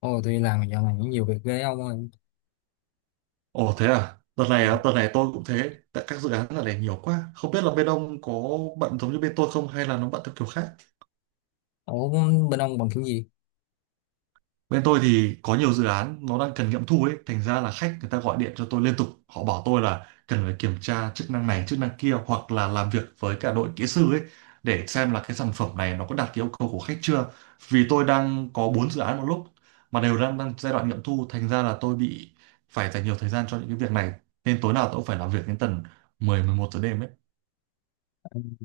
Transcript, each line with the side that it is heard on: left: Ồ, tôi đi làm dạo này những nhiều việc ghê ông ơi.
right: Ồ thế à? Đợt này
left: Ừ.
right: á, đợt này tôi cũng thế. Tại các dự án đợt này nhiều quá. Không biết là bên ông có bận giống như bên tôi không hay là nó bận theo kiểu khác.
left: Ủa, bên ông bằng kiểu gì?
right: Bên tôi thì có nhiều dự án nó đang cần nghiệm thu ấy. Thành ra là khách người ta gọi điện cho tôi liên tục. Họ bảo tôi là cần phải kiểm tra chức năng này, chức năng kia hoặc là làm việc với cả đội kỹ sư ấy để xem là cái sản phẩm này nó có đạt cái yêu cầu của khách chưa. Vì tôi đang có 4 dự án một lúc mà đều đang đang giai đoạn nghiệm thu. Thành ra là tôi bị phải dành nhiều thời gian cho những cái việc này. Nên tối nào tôi cũng phải làm việc đến tầm 10 11 giờ đêm ấy.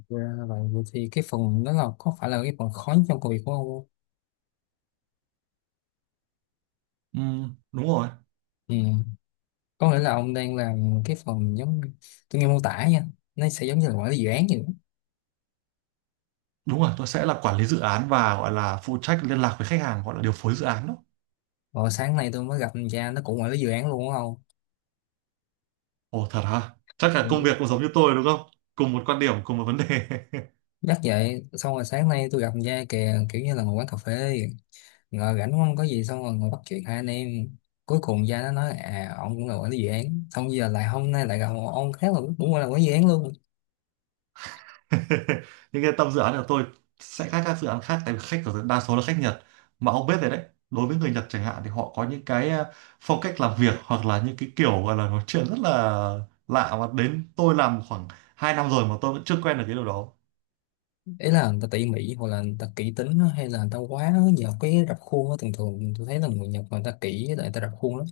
left: Ra là Vậy Vậy thì cái phần đó là có phải là cái phần khó nhất trong công việc của ông không?
right: Ừ, đúng rồi.
left: Ừ. Có nghĩa là ông đang làm cái phần giống tôi nghe mô tả nha. Nó sẽ giống như là quản lý dự án vậy.
right: Đúng rồi, tôi sẽ là quản lý dự án và gọi là phụ trách liên lạc với khách hàng, gọi là điều phối dự án đó.
left: Rồi sáng nay tôi mới gặp thằng cha nó cũng quản lý dự án luôn đúng không?
right: Ồ, thật hả? Chắc là
left: Ừ,
right: công
left: đúng
right: việc cũng
left: rồi.
right: giống như tôi đúng không? Cùng một quan điểm, cùng một vấn đề.
left: Nhắc vậy, xong rồi sáng nay tôi gặp thằng cha kìa kiểu như là một quán cà phê, ngồi rảnh không có gì xong rồi ngồi bắt chuyện hai anh em. Cuối cùng gia nó nói à ông cũng là quản lý dự án, xong giờ lại hôm nay lại gặp một ông khác là cũng là quản lý dự án luôn.
right: Nhưng cái tâm dự án của tôi sẽ khác các dự án khác, tại vì khách của tôi đa số là khách Nhật, mà ông biết rồi đấy. Đối với người Nhật chẳng hạn thì họ có những cái phong cách làm việc hoặc là những cái kiểu gọi là nói chuyện rất là lạ, mà đến tôi làm khoảng 2 năm rồi mà tôi vẫn chưa quen được cái điều đó.
left: Ý là người ta tỉ mỉ hoặc là người ta kỹ tính á, hay là người ta quá nhờ cái rập khuôn á. Thường thường tôi thấy là người Nhật người ta kỹ với lại người ta rập khuôn lắm.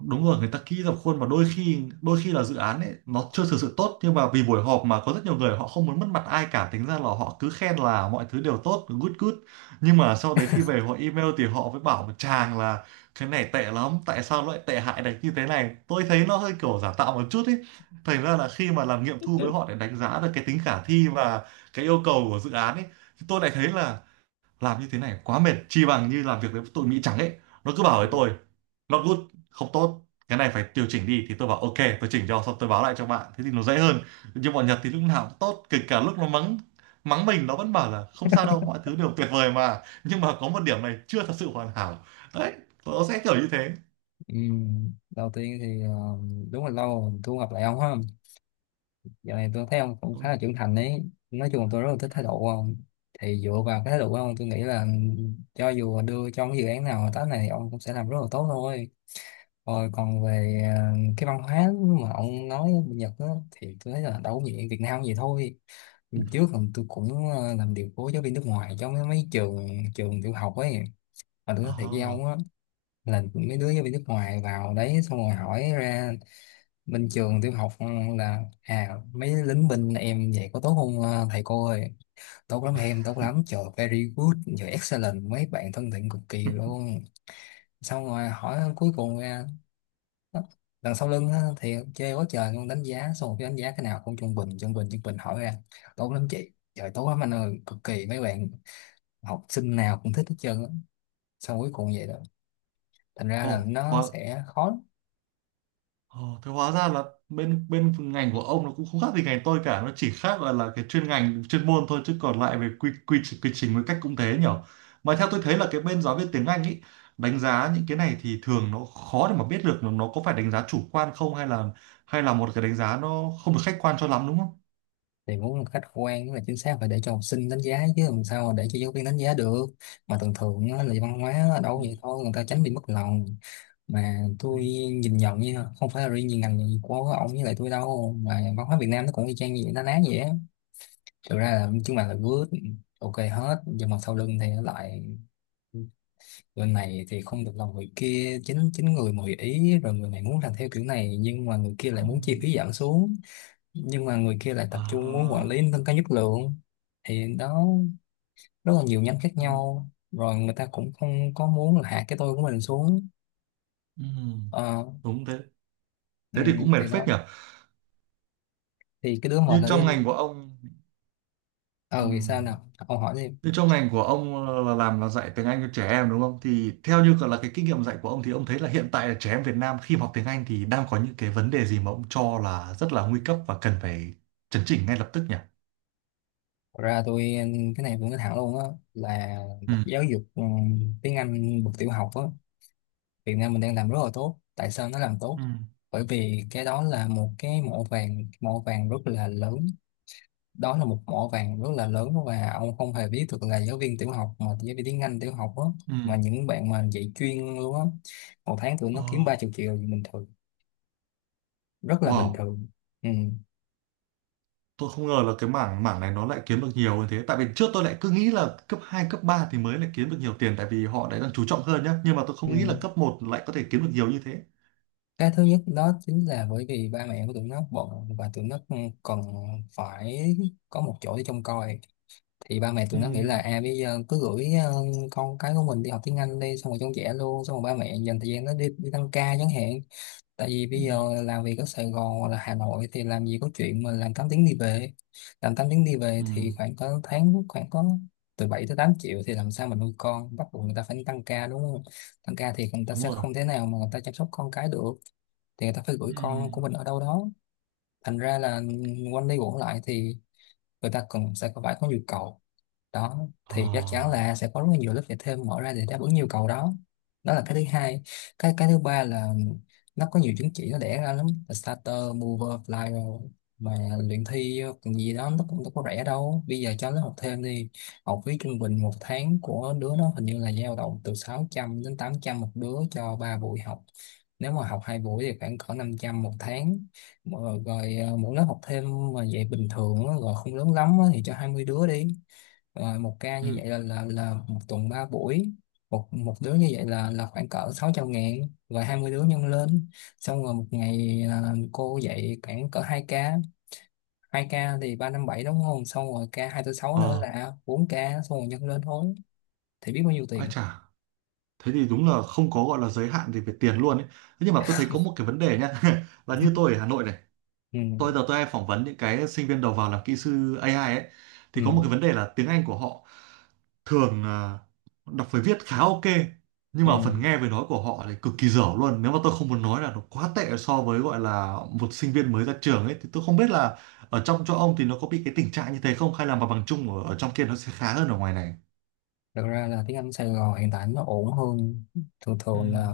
right: Đúng rồi, người ta kỹ dập khuôn, và đôi khi là dự án ấy nó chưa thực sự tốt, nhưng mà vì buổi họp mà có rất nhiều người họ không muốn mất mặt ai cả, tính ra là họ cứ khen là mọi thứ đều tốt, good good. Nhưng mà sau đấy khi về họ email thì họ mới bảo một chàng là cái này tệ lắm, tại sao lại tệ hại đánh như thế này. Tôi thấy nó hơi kiểu giả tạo một chút ấy. Thành ra là khi mà làm nghiệm thu với họ để đánh giá được cái tính khả thi và cái yêu cầu của dự án ấy, thì tôi lại thấy là làm như thế này quá mệt, chi bằng như làm việc với tụi Mỹ trắng ấy. Nó cứ bảo với
left: Ừ.
right: tôi not good, không tốt, cái này phải điều chỉnh đi thì tôi bảo ok, tôi chỉnh cho xong tôi báo lại cho bạn, thế thì nó dễ hơn. Nhưng bọn Nhật thì lúc nào cũng tốt, kể cả lúc nó mắng mắng mình nó vẫn bảo là không sao đâu, mọi thứ đều tuyệt vời mà, nhưng mà có một điểm này chưa thật sự hoàn hảo đấy. Nó sẽ kiểu như thế.
left: Đầu tiên thì đúng là lâu rồi tôi không gặp lại ông ha. Giờ này tôi thấy ông cũng khá là trưởng thành ấy. Nói chung là tôi rất là thích thái độ của ông. Thì dựa vào cái thái độ của ông tôi nghĩ là cho dù đưa cho cái dự án nào hợp tác này thì ông cũng sẽ làm rất là tốt thôi. Rồi còn về cái văn hóa mà ông nói bên Nhật á, thì tôi thấy là đâu có gì, Việt Nam gì thôi. Lần trước còn tôi cũng làm điều phối giáo viên nước ngoài trong mấy mấy trường trường tiểu học ấy. Mà tôi nói thiệt với
right: Ờ,
left: ông á, là mấy đứa giáo viên nước ngoài vào đấy xong rồi hỏi ra bên trường tiểu học là à mấy lính binh em vậy có tốt không thầy cô ơi? Tốt lắm em, tốt lắm, trời very good, trời excellent, mấy bạn thân thiện cực kỳ luôn. Xong rồi hỏi cuối cùng ra. Đó. Đằng sau lưng á, thì chê quá trời luôn, đánh giá xong một cái đánh giá cái nào cũng trung bình trung bình trung bình. Hỏi ra tốt lắm chị, trời tốt lắm anh ơi, cực kỳ mấy bạn, học sinh nào cũng thích hết trơn á, xong cuối cùng vậy đó. Thành ra là
right: ồ,
left: nó
right: oh,
left: sẽ khó lắm.
right: ồ, thế hóa ra là bên bên ngành của ông nó cũng không khác gì ngành tôi cả, nó chỉ khác là cái chuyên ngành chuyên môn thôi, chứ còn lại về quy quy trình với cách cũng thế nhở. Mà theo tôi thấy là cái bên giáo viên tiếng Anh ý, đánh giá những cái này thì thường nó khó để mà biết được nó có phải đánh giá chủ quan không, hay là một cái đánh giá nó không được khách quan cho lắm đúng không?
left: Thì muốn một khách quan với là chính xác phải để cho học sinh đánh giá chứ làm sao mà để cho giáo viên đánh giá được. Mà thường thường á, là văn hóa ở đâu
right: Ừ.
left: vậy thôi, người ta tránh bị mất lòng. Mà
right: Ừ.
left: tôi nhìn nhận nha, không phải là riêng gì ngành của ông với lại tôi đâu, mà văn hóa Việt Nam nó cũng y chang như vậy, nó ná vậy á. Thực ra là chúng bạn là good, ok hết, nhưng mà sau lưng thì nó lại người này thì không được lòng người kia. Chính chính người mà hội ý rồi người này muốn làm theo kiểu này, nhưng mà người kia lại
right: Ừ.
left: muốn chi phí giảm xuống, nhưng mà người kia lại tập trung muốn quản lý
right: À.
left: nâng cao chất lượng. Thì đó, rất là nhiều nhánh khác
right: Ừ.
left: nhau, rồi người ta cũng không có muốn là hạ cái tôi của mình xuống.
right: Ừ.
left: ờ
right: Đúng thế.
left: ừ,
right: Thế thì cũng mệt
left: thì
right: phết
left: đó,
right: nhở.
left: thì cái đứa một
right: Như
left: là đứa
right: trong ngành của ông. Ừ.
left: ờ vì sao nào ông hỏi đi.
right: Thế trong ngành của ông, là làm là dạy tiếng Anh cho trẻ em đúng không? Thì theo như là cái kinh nghiệm dạy của ông thì ông thấy là hiện tại là trẻ em Việt Nam khi mà học tiếng Anh thì đang có những cái vấn đề gì mà ông cho là rất là nguy cấp và cần phải chấn chỉnh ngay lập tức nhỉ?
left: Thật ra tôi, cái này tôi nói thẳng luôn á, là
right: Ừ.
left: bậc giáo dục tiếng Anh bậc tiểu học á, Việt Nam mình đang làm rất là tốt. Tại sao nó làm tốt,
right: Ừ.
left: bởi vì cái đó là một cái mỏ vàng, mỏ vàng rất là lớn. Đó là một mỏ vàng rất là lớn, và ông không hề biết được là giáo viên tiểu học, mà giáo viên tiếng Anh tiểu học á,
right: Ừ.
left: mà những bạn mà dạy chuyên luôn á, một tháng tụi
right: Ờ,
left: nó kiếm 30 triệu thì bình thường, rất là bình
right: wow,
left: thường. Ừ.
right: tôi không ngờ là cái mảng mảng này nó lại kiếm được nhiều như thế. Tại vì trước tôi lại cứ nghĩ là cấp 2 cấp 3 thì mới lại kiếm được nhiều tiền, tại vì họ lại đang chú trọng hơn nhá. Nhưng mà tôi không nghĩ là
left: Ừ.
right: cấp một lại có thể kiếm được nhiều như thế.
left: Cái thứ nhất đó chính là bởi vì ba mẹ của tụi nó bận, và tụi nó cần phải có một chỗ để trông coi. Thì ba mẹ tụi
right: Ừ.
left: nó nghĩ là à bây giờ cứ gửi con cái của mình đi học tiếng Anh đi, xong rồi trông trẻ luôn, xong rồi ba mẹ dành thời gian nó đi đi tăng ca chẳng hạn. Tại vì
right: Ừ.
left: bây giờ làm việc ở Sài Gòn hoặc là Hà Nội thì làm gì có chuyện mà làm 8 tiếng đi về. Làm 8 tiếng đi về
right: Ừ.
left: thì khoảng có tháng khoảng có từ 7 tới 8 triệu thì làm sao mà nuôi con, bắt buộc người ta phải tăng ca đúng không. Tăng ca thì người ta
right: Đúng
left: sẽ
right: rồi.
left: không thể nào mà người ta chăm sóc con cái được, thì người ta phải gửi
right: Ừ.
left: con của mình ở đâu đó. Thành ra là quanh đi quẩn lại thì người ta cần sẽ phải có nhu cầu đó,
right: Ờ.
left: thì chắc chắn là sẽ có rất là nhiều lớp dạy thêm mở ra để đáp ứng nhu cầu đó. Đó là cái thứ hai. Cái thứ ba là nó có nhiều chứng chỉ nó đẻ ra lắm, là starter, mover, flyer mà luyện thi còn gì đó nó cũng đâu có rẻ đâu, bây giờ cho nó học thêm đi. Học phí trung bình một tháng của đứa nó hình như là dao động từ 600 đến 800 một đứa cho 3 buổi học. Nếu mà học hai buổi thì khoảng cỡ 500 một tháng. Mà rồi à, mỗi lớp học thêm mà dạy bình thường á, rồi không lớn lắm á, thì cho 20 đứa đi, rồi một ca
right: Ừ.
left: như vậy là là một tuần 3 buổi. Một một đứa như vậy là khoảng cỡ 600 ngàn, rồi 20 đứa nhân lên. Xong rồi một ngày à, cô dạy khoảng cỡ 2 ca. Hai ca thì 357 đúng không, xong rồi ca hai tư sáu nữa
right: Ờ,
left: là 4 ca, xong rồi nhân lên thôi, thì biết bao nhiêu
right: ai
left: tiền.
right: chả. Thế thì đúng là không có gọi là giới hạn gì về tiền luôn ấy. Thế nhưng mà tôi thấy có một cái vấn đề nhá. Là như tôi ở Hà Nội này. Tôi
left: Ừ.
right: giờ tôi hay phỏng vấn những cái sinh viên đầu vào làm kỹ sư AI ấy.
left: Ừ.
right: Thì có một cái vấn đề là tiếng Anh của họ thường, đọc với viết khá ok. Nhưng
left: Ừ.
right: mà phần nghe với nói của họ thì cực kỳ dở luôn. Nếu mà tôi không muốn nói là nó quá tệ so với gọi là một sinh viên mới ra trường ấy. Thì tôi không biết là ở trong chỗ ông thì nó có bị cái tình trạng như thế không? Hay là mặt bằng chung ở trong kia nó sẽ khá hơn ở ngoài này?
left: Thật ra là tiếng Anh Sài Gòn hiện tại nó ổn hơn. Thường
right: Ừ.
left: thường là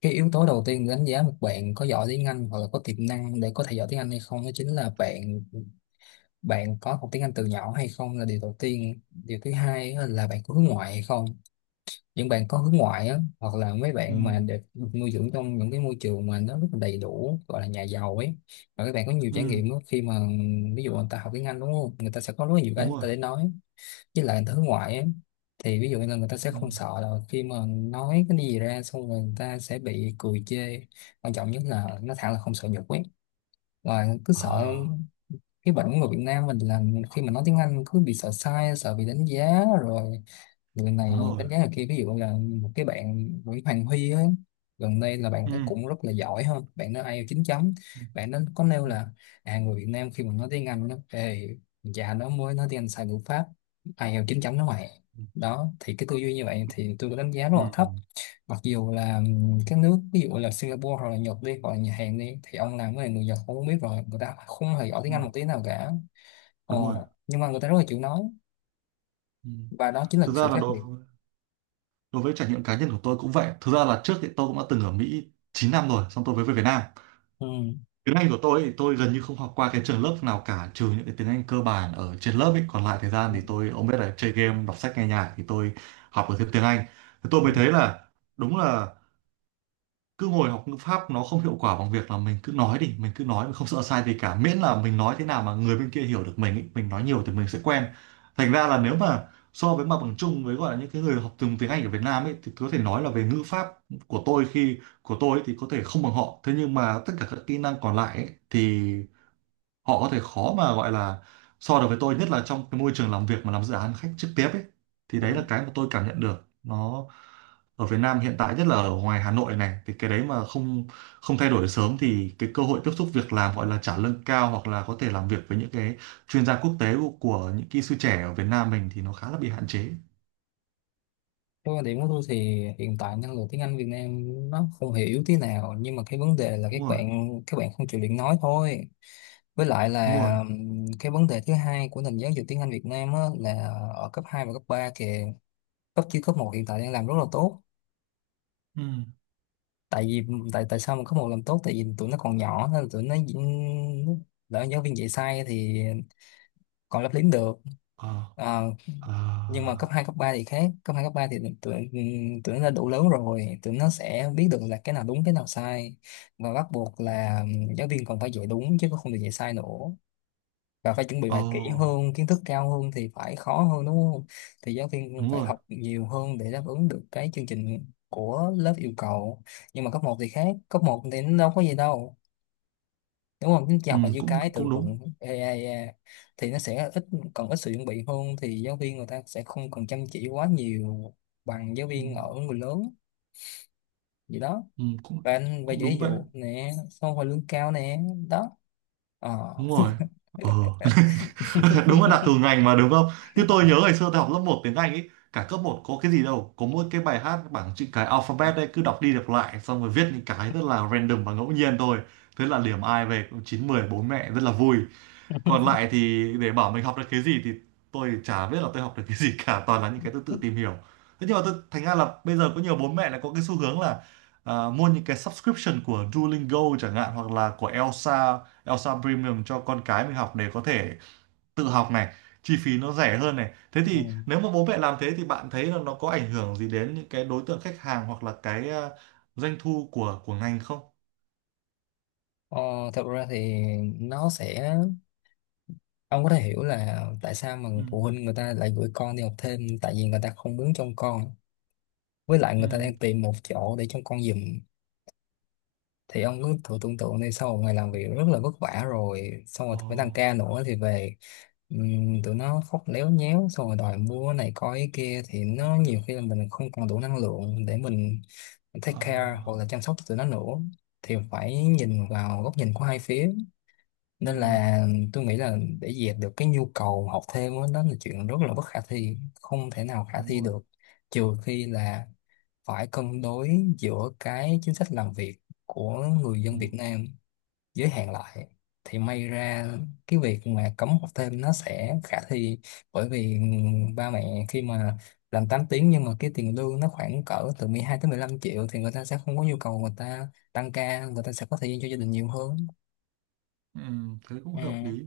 left: cái yếu tố đầu tiên để đánh giá một bạn có giỏi tiếng Anh hoặc là có tiềm năng để có thể giỏi tiếng Anh hay không, đó chính là bạn, bạn có học tiếng Anh từ nhỏ hay không là điều đầu tiên. Điều thứ hai á là bạn có hướng ngoại hay không. Những bạn có hướng ngoại á, hoặc là mấy
right: Ừ.
left: bạn mà được được nuôi dưỡng trong những cái môi trường mà nó rất là đầy đủ, gọi là nhà giàu ấy, và các bạn có nhiều
right: Ừ,
left: trải nghiệm á, khi mà ví dụ người ta học tiếng Anh đúng không, người ta sẽ có rất là nhiều cái
right: đúng
left: người
right: rồi.
left: ta để nói. Với lại người ta hướng ngoại ấy, thì ví dụ như là người ta sẽ
right: Ừ.
left: không sợ là khi mà nói cái gì ra xong rồi người ta sẽ bị cười chê. Quan trọng nhất là nó thẳng là không sợ nhục ấy, và cứ sợ.
right: À,
left: Cái bệnh của người Việt Nam mình là khi mà nói tiếng Anh cứ bị sợ sai, sợ bị đánh giá rồi, lần này
right: đúng rồi.
left: đánh giá là kia. Ví dụ là một cái bạn Nguyễn Hoàng Huy á, gần đây là bạn
right: Ừ.
left: ấy cũng rất là giỏi hơn bạn nó ai IELTS 9 chấm.
right: Ừ.
left: Bạn nó có nêu là à người Việt Nam khi mà nói tiếng Anh nó ê, già nó mới nói tiếng Anh sai ngữ pháp ai IELTS 9 chấm nó mày.
right: Ừ.
left: Đó thì cái tư duy như vậy thì tôi có đánh giá rất
right: Ừ.
left: là
right: Ừ.
left: thấp. Mặc dù là các nước ví dụ là Singapore hoặc là Nhật đi, hoặc là Nhật Hàn đi, thì ông làm với người Nhật ông cũng biết rồi, người ta không hề giỏi tiếng
right: Đúng
left: Anh
right: rồi.
left: một tí nào cả. ờ,
right: Đúng rồi.
left: nhưng mà người ta rất là chịu nói,
right: Ừ.
left: và đó chính là
right: Thực ra
left: sự
right: là
left: khác
right: đối
left: biệt.
right: đối với trải nghiệm cá nhân của tôi cũng vậy. Thực ra là trước thì tôi cũng đã từng ở Mỹ 9 năm rồi, xong tôi mới về Việt Nam. Tiếng Anh của tôi thì tôi gần như không học qua cái trường lớp nào cả, trừ những cái tiếng Anh cơ bản ở trên lớp ấy. Còn lại thời gian
left: Ừ.
right: thì tôi, ông biết là chơi game, đọc sách, nghe nhạc thì tôi học được thêm tiếng Anh. Thì tôi
left: Ừ.
right: mới thấy là đúng là cứ ngồi học ngữ pháp nó không hiệu quả bằng việc là mình cứ nói đi, mình cứ nói, mình không sợ sai gì cả, miễn là mình nói thế nào mà người bên kia hiểu được mình ý, mình nói nhiều thì mình sẽ quen. Thành ra là nếu mà so với mặt bằng chung với gọi là những cái người học từng tiếng Anh ở Việt Nam ấy, thì có thể nói là về ngữ pháp của tôi ấy, thì có thể không bằng họ, thế nhưng mà tất cả các kỹ năng còn lại ấy, thì họ có thể khó mà gọi là so được với tôi, nhất là trong cái môi trường làm việc mà làm dự án khách trực tiếp ấy. Thì
left: Ừ.
right: đấy là cái mà tôi cảm nhận được nó ở Việt Nam hiện tại, nhất là ở ngoài Hà Nội này, thì cái đấy mà không không thay đổi sớm thì cái cơ hội tiếp xúc việc làm gọi là trả lương cao, hoặc là có thể làm việc với những cái chuyên gia quốc tế của những kỹ sư trẻ ở Việt Nam mình, thì nó khá là bị hạn chế.
left: Cái quan điểm của tôi thì hiện tại năng lực tiếng Anh Việt Nam nó không hề yếu tí nào, nhưng mà cái vấn đề là các
right: Đúng rồi.
left: bạn các bạn không chịu luyện nói thôi. Với lại
right: Đúng rồi.
left: là cái vấn đề thứ hai của nền giáo dục tiếng Anh Việt Nam á, là ở cấp 2 và cấp 3 kìa. Cấp chứ cấp một hiện tại đang làm rất là tốt.
right: Ừ.
left: Tại vì, tại tại sao mà cấp một làm tốt? Tại vì tụi nó còn nhỏ nên là tụi nó diễn- lỡ giáo viên dạy sai thì còn lấp liếm được.
right: Ờ.
left: À,
right: Ờ.
left: nhưng mà cấp 2 cấp 3 thì khác. Cấp 2 cấp 3 thì tụi tụi nó đã đủ lớn rồi, tụi nó sẽ biết được là cái nào đúng cái nào sai, và bắt buộc là giáo viên còn phải dạy đúng chứ không được dạy sai nữa, và phải chuẩn bị
right: Ờ,
left: bài kỹ hơn. Kiến thức cao hơn thì phải khó hơn, đúng không? Thì giáo viên cũng
right: đúng
left: phải
right: rồi.
left: học nhiều hơn để đáp ứng được cái chương trình của lớp yêu cầu. Nhưng mà cấp một thì khác, cấp một thì nó đâu có gì đâu, đúng không? Chính chị
right: Ừ,
left: học là như
right: cũng
left: cái từ
right: cũng đúng.
left: vựng AI thì nó sẽ ít, còn ít sự chuẩn bị hơn thì giáo viên người ta sẽ không cần chăm chỉ quá nhiều bằng giáo
right: Ừ.
left: viên ở người lớn gì đó.
right: Ừ, cũng
left: Và anh về
right: cũng
left: ví
right: đúng vậy.
left: dụ nè, xong rồi lương cao nè, đó. Ờ.
right: Đúng rồi. Ờ. Đúng là đặc thù ngành mà đúng không. Như tôi nhớ ngày xưa tôi học lớp một tiếng Anh ấy, cả cấp một có cái gì đâu, có mỗi cái bài hát bảng chữ cái alphabet đấy cứ đọc đi đọc lại, xong rồi viết những cái rất là random và ngẫu nhiên thôi. Thế là điểm ai về cũng chín mười, bố mẹ rất là vui. Còn lại thì để bảo mình học được cái gì thì tôi chả biết là tôi học được cái gì cả, toàn là những cái tôi tự tìm hiểu. Thế nhưng mà tôi, thành ra là bây giờ có nhiều bố mẹ lại có cái xu hướng là à, mua những cái subscription của Duolingo chẳng hạn, hoặc là của Elsa Elsa Premium cho con cái mình học để có thể tự học này, chi phí nó rẻ hơn này. Thế
left: Ừ.
right: thì nếu mà bố mẹ làm thế thì bạn thấy là nó có ảnh hưởng gì đến những cái đối tượng khách hàng, hoặc là cái, à, doanh thu của ngành không?
left: Ờ, thật ra thì nó sẽ, ông có thể hiểu là tại sao mà
right: Ừ.
left: phụ huynh người ta lại gửi con đi học thêm. Tại vì người ta không muốn trông con, với lại
right: Ừ.
left: người ta đang tìm một chỗ để trông con giùm. Thì ông cứ thử tưởng tượng đi, sau một ngày làm việc rất là vất vả rồi xong rồi
right: Ờ.
left: phải tăng ca nữa thì về, tụi nó khóc léo nhéo xong rồi đòi mua này coi cái kia, thì
right: Ừ.
left: nó nhiều khi là mình không còn đủ năng lượng để mình take
right: Ờ.
left: care hoặc là chăm sóc tụi nó nữa. Thì phải nhìn vào góc nhìn của hai phía,
right: Ừ. Ừ,
left: nên là tôi nghĩ là để dẹp được cái nhu cầu học thêm đó, đó là chuyện rất là bất khả thi, không thể nào khả
right: đúng
left: thi
right: rồi.
left: được, trừ khi là phải cân đối giữa cái chính sách làm việc của người dân
right: Đúng
left: Việt
right: rồi.
left: Nam, giới hạn lại thì may ra cái việc mà cấm học thêm nó sẽ khả thi. Bởi vì ba mẹ khi mà làm 8 tiếng nhưng mà cái tiền lương nó khoảng cỡ từ 12 tới 15 triệu, thì người ta sẽ không có nhu cầu, người ta tăng ca, người ta sẽ có thời gian cho gia đình nhiều hơn.
right: Ừ, thế cũng
left: Ừ,
right: hợp lý.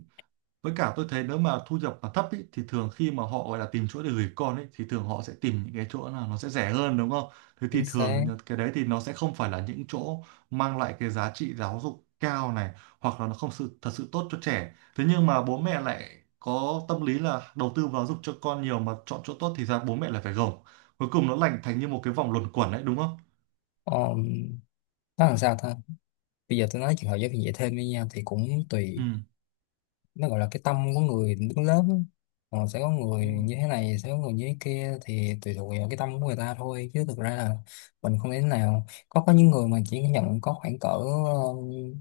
right: Với cả tôi thấy nếu mà thu nhập mà thấp ý, thì thường khi mà họ gọi là tìm chỗ để gửi con ấy thì thường họ sẽ tìm những cái chỗ nào nó sẽ rẻ hơn, đúng không? Thế thì
left: chính xác.
right: thường cái đấy thì nó sẽ không phải là những chỗ mang lại cái giá trị giáo dục cao này, hoặc là nó không sự thật sự tốt cho trẻ. Thế nhưng mà bố mẹ lại có tâm lý là đầu tư vào giáo dục cho con nhiều mà chọn chỗ tốt thì ra bố mẹ lại phải gồng. Cuối cùng nó thành như một cái vòng luẩn quẩn đấy, đúng không?
left: um, nó làm sao ta. Bây giờ tôi nói chuyện học giáo viên dạy thêm với nhau thì cũng
right: Ừ,
left: tùy, nó gọi là cái tâm của người đứng lớp á. Ờ, sẽ có người
right: đúng rồi.
left: như thế này, sẽ có người như thế kia, thì tùy thuộc vào cái tâm của người ta thôi, chứ thực ra là mình không thể nào. Có những người mà chỉ nhận có khoảng cỡ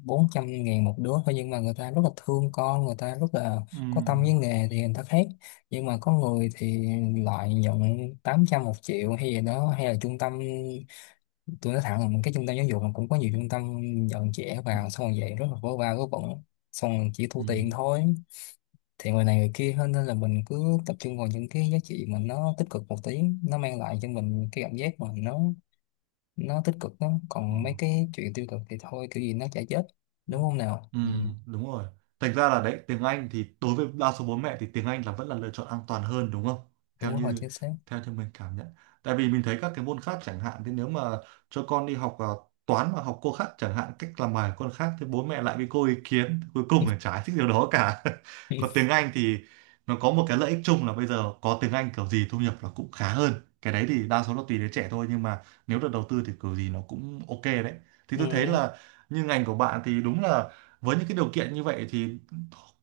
left: 400 ngàn một đứa thôi, nhưng mà người ta rất là thương con, người ta rất là
right: Ừ.
left: có tâm với nghề, thì người ta khác. Nhưng mà có người thì lại nhận 800, 1 triệu hay gì đó, hay là trung tâm. Tôi nói thẳng là cái trung tâm giáo dục mà cũng có nhiều trung tâm nhận trẻ
right: Ừ.
left: vào xong rồi vậy rất là vớ va vớ vẩn, xong rồi chỉ thu
right: Ừ.
left: tiền thôi. Thì người này người kia hơn, nên là mình cứ tập trung vào những cái giá trị mà nó tích cực một tí, nó mang lại cho mình cái cảm giác mà nó tích cực đó,
right: Ờ.
left: còn mấy cái chuyện tiêu cực thì thôi, kiểu gì nó chả chết,
right: Ừ.
left: đúng không nào?
right: Ừ,
left: Ừ,
right: đúng rồi. Thành ra là đấy, tiếng Anh thì đối với đa số bố mẹ thì tiếng Anh là vẫn là lựa chọn an toàn hơn, đúng không? Theo
left: đúng rồi,
right: như
left: chính xác.
right: theo như mình cảm nhận. Tại vì mình thấy các cái môn khác chẳng hạn thì nếu mà cho con đi học à, toán mà học cô khác chẳng hạn cách làm bài của con khác thì bố mẹ lại bị cô ý kiến, cuối cùng là chả thích điều đó cả. Còn tiếng Anh thì nó có một cái lợi ích chung là bây giờ có tiếng Anh kiểu gì thu nhập là cũng khá hơn. Cái đấy thì đa số là tùy đứa trẻ thôi, nhưng mà nếu được đầu tư thì kiểu gì nó cũng ok đấy. Thì
left: Ừ.
right: tôi thấy là như ngành của bạn thì đúng là với những cái điều kiện như vậy thì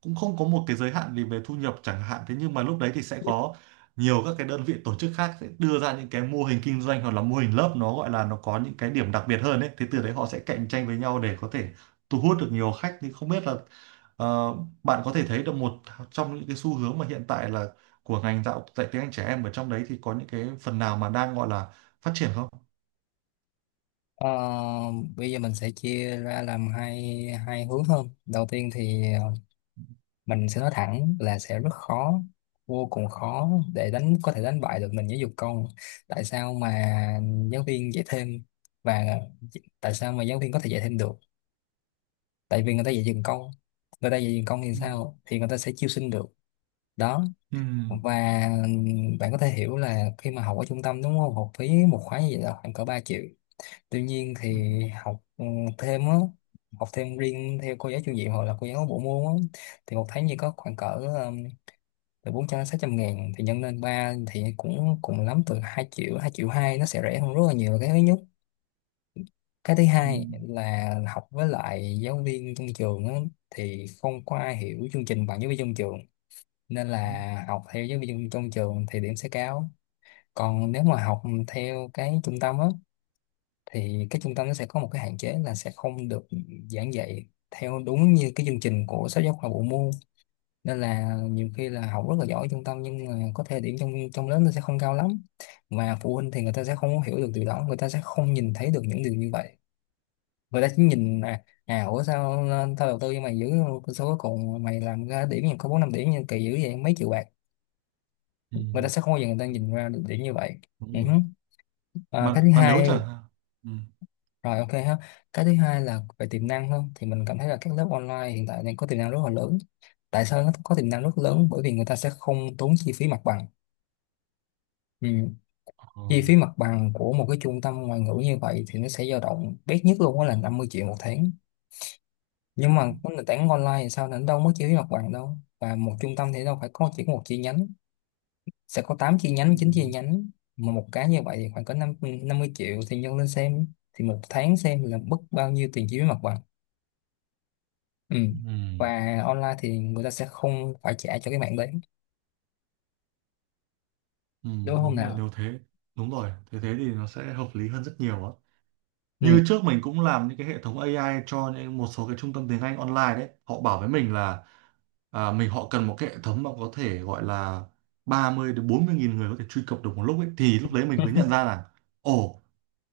right: cũng không có một cái giới hạn gì về thu nhập chẳng hạn. Thế nhưng mà lúc đấy thì sẽ có nhiều các cái đơn vị tổ chức khác sẽ đưa ra những cái mô hình kinh doanh hoặc là mô hình lớp, nó gọi là nó có những cái điểm đặc biệt hơn ấy, thế từ đấy họ sẽ cạnh tranh với nhau để có thể thu hút được nhiều khách. Thì không biết là ờ, bạn có thể thấy được một trong những cái xu hướng mà hiện tại là của ngành dạy tiếng Anh trẻ em ở trong đấy thì có những cái phần nào mà đang gọi là phát triển không?
left: Ờ, bây giờ mình sẽ chia ra làm hai hai hướng hơn. Đầu tiên thì mình sẽ nói thẳng là sẽ rất khó, vô cùng khó để đánh, có thể đánh bại được mình giáo dục công. Tại sao mà giáo viên dạy thêm và tại sao mà giáo viên có thể dạy thêm được? Tại vì người ta dạy dừng công. Người ta dạy dừng công thì
right: Ừ.
left: sao? Thì người ta sẽ chiêu sinh được, đó.
right: Ừ.
left: Và bạn có thể hiểu là khi mà học ở trung tâm, đúng không, học phí một khóa như vậy là khoảng cỡ 3 triệu. Tuy nhiên
right: Ừ.
left: thì học thêm á, học thêm riêng theo cô giáo chủ nhiệm hoặc là cô giáo bộ môn á, thì một tháng chỉ có khoảng cỡ từ 400 600 ngàn, thì nhân lên 3 thì cũng cùng lắm từ 2 triệu, 2 triệu hai. Nó sẽ rẻ hơn rất là nhiều, là cái thứ nhất. Cái thứ
right: Ừ.
left: hai là học với lại giáo viên trong trường á, thì không có ai hiểu chương trình bằng giáo viên trong trường, nên là học theo giáo viên trong trường thì điểm sẽ cao. Còn nếu mà học theo cái trung tâm á, thì cái trung tâm nó sẽ có một cái hạn chế là sẽ không được giảng dạy theo đúng như cái chương trình của sách giáo khoa bộ môn, nên là nhiều khi là học rất là giỏi ở trung tâm nhưng mà có thể điểm trong trong lớp nó sẽ không cao lắm. Mà phụ huynh thì người ta sẽ không có hiểu được điều đó, người ta sẽ không nhìn thấy được những điều như vậy. Người ta chỉ nhìn là à ủa sao, tao đầu tư cho mày giữ số, cuối cùng mày làm ra điểm nhưng có bốn năm điểm, nhưng kỳ dữ vậy mấy triệu bạc.
right: Ừ.
left: Người ta sẽ không bao giờ người ta nhìn ra được điểm như vậy.
right: Đúng
left: Ừ. Hứ.
right: rồi.
left: À, cái
right: mà
left: thứ
right: mà nếu
left: hai,
right: chẳng hạn ừ.
left: rồi ok ha. Cái thứ hai là về tiềm năng hơn, thì mình cảm thấy là các lớp online hiện tại đang có tiềm năng rất là lớn. Tại sao nó có tiềm năng rất lớn? Bởi vì người ta sẽ không tốn chi phí mặt bằng. Ừ.
right: Ờ.
left: Chi phí mặt bằng của một cái trung tâm ngoại ngữ như vậy thì nó sẽ dao động bé nhất luôn, đó là 50 triệu một tháng. Nhưng mà cái nền tảng online thì sao, nó đâu mất chi phí mặt bằng đâu. Và một trung tâm thì đâu phải có chỉ có một chi nhánh, sẽ có 8 chi nhánh,
right: Ừ.
left: 9 chi nhánh. Mà một cái như vậy thì khoảng có năm 50 triệu, thì nhân lên xem, thì một tháng xem là mất bao nhiêu tiền chi phí mặt bằng. Ừ.
right: Ừ.
left: Và online thì người ta sẽ không phải trả cho cái mạng đấy,
right: Ừ,
left: đúng không
right: đúng rồi.
left: nào?
right: Nếu thế đúng rồi, thế thế thì nó sẽ hợp lý hơn rất nhiều á.
left: Ừ.
right: Như trước mình cũng làm những cái hệ thống AI cho những một số cái trung tâm tiếng Anh online đấy, họ bảo với mình là à, họ cần một cái hệ thống mà có thể gọi là 30 đến 40 nghìn người có thể truy cập được một lúc ấy. Thì lúc đấy mình mới nhận ra là ồ,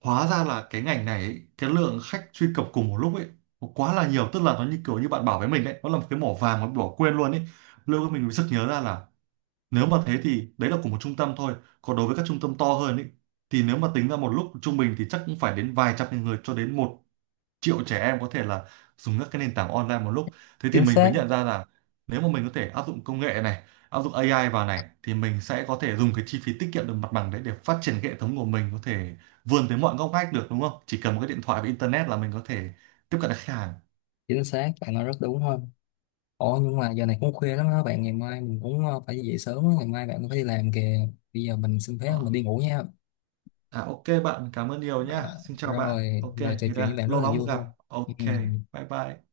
right: hóa ra là cái ngành này ấy, cái lượng khách truy cập cùng một lúc ấy nó quá là nhiều, tức là nó như kiểu như bạn bảo với mình đấy, nó là một cái mỏ vàng mà bỏ quên luôn ấy. Lúc đó mình mới sực nhớ ra là nếu mà thế thì đấy là của một trung tâm thôi, còn đối với các trung tâm to hơn ý, thì nếu mà tính ra một lúc trung bình thì chắc cũng phải đến vài trăm nghìn người cho đến 1 triệu trẻ em có thể là dùng các cái nền tảng online một lúc. Thế thì
left: Chính
right: mình mới
left: xác.
right: nhận ra là nếu mà mình có thể áp dụng công nghệ này, áp dụng AI vào này thì mình sẽ có thể dùng cái chi phí tiết kiệm được mặt bằng đấy để phát triển cái hệ thống của mình, có thể vươn tới mọi ngóc ngách được, đúng không? Chỉ cần một cái điện thoại và internet là mình có thể tiếp cận được khách hàng.
left: Bạn nói rất đúng hơn. Ồ, nhưng mà giờ này cũng khuya lắm đó bạn. Ngày mai mình cũng phải về sớm á. Ngày mai bạn cũng phải đi làm kìa. Bây giờ mình xin phép mình
right: Ờ.
left: đi ngủ nha.
right: À, ok bạn, cảm ơn nhiều nhá.
left: Ờ,
right: Xin chào
left: rồi,
right: bạn. Ok,
left: trò
right: thì
left: chuyện với
right: ra
left: bạn rất
right: lâu
left: là
right: lắm không
left: vui,
right: gặp.
left: không, ừ.
right: Ok, bye bye.